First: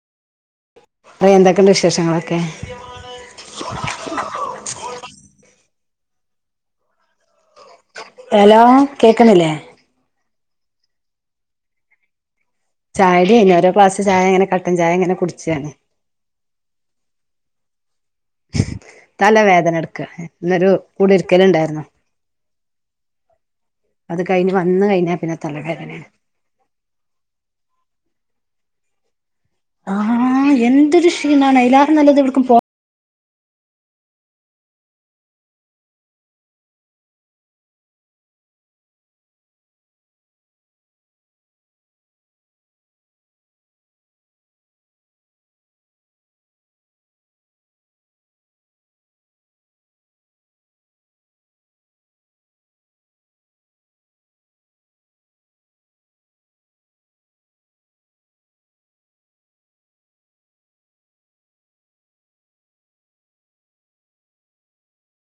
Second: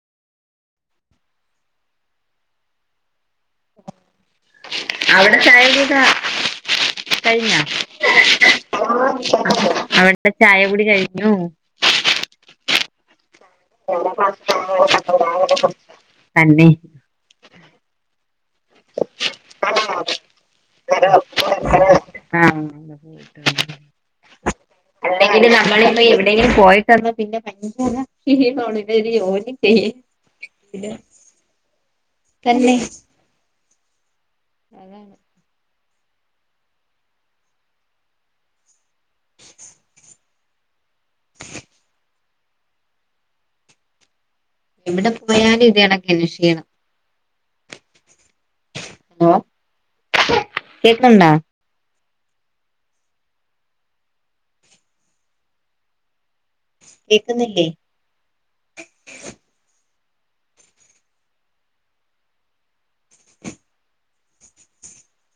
പറി എന്തൊക്കെ ഉണ്ട് വിശേഷങ്ങളൊക്കെ? അവിടെ ചായകുടി ക്കെ കഴിഞ്ഞാ ഹലോ കേക്ക്ന്നില്ലേ അവിട്ത്തെ ചായ കുടി കഴിഞ്ഞു. ചായ കുടി കഴിഞ്ഞു ഒരോ ഗ്ലാസ് ചായ കട്ടൻ ചായങ്ങനെ കുടിച്ചാണ്. തന്നെ തലവേദന എടുക്ക ഇന്നൊരു കുടില്ക്കൽ ഉണ്ടായിരുന്നു. ആഹ് അത് കഴിഞ്ഞ് വന്ന് കഴിഞ്ഞാൽ പിന്നെ അല്ലങ്കിലും നമ്മളിപ്പ തലവേദനയാണ് എവിടെയെങ്കിലും പോയിട്ട്. വന്ന് പിന്നെ ആഹ് [unintelligible] [unintelligible] എന്തൊരു ക്ഷീണാണ് അയിലാറും നല്ലത് എവിടക്കും പോ തന്നെ അതാണ് [inaudible] എവിടെ പോയാലും ഇത് [unintelligible] ക്ഷീണം ഹലോ കേൾക്കുന്നുണ്ടോ? കേൾക്കുന്നില്ലേ?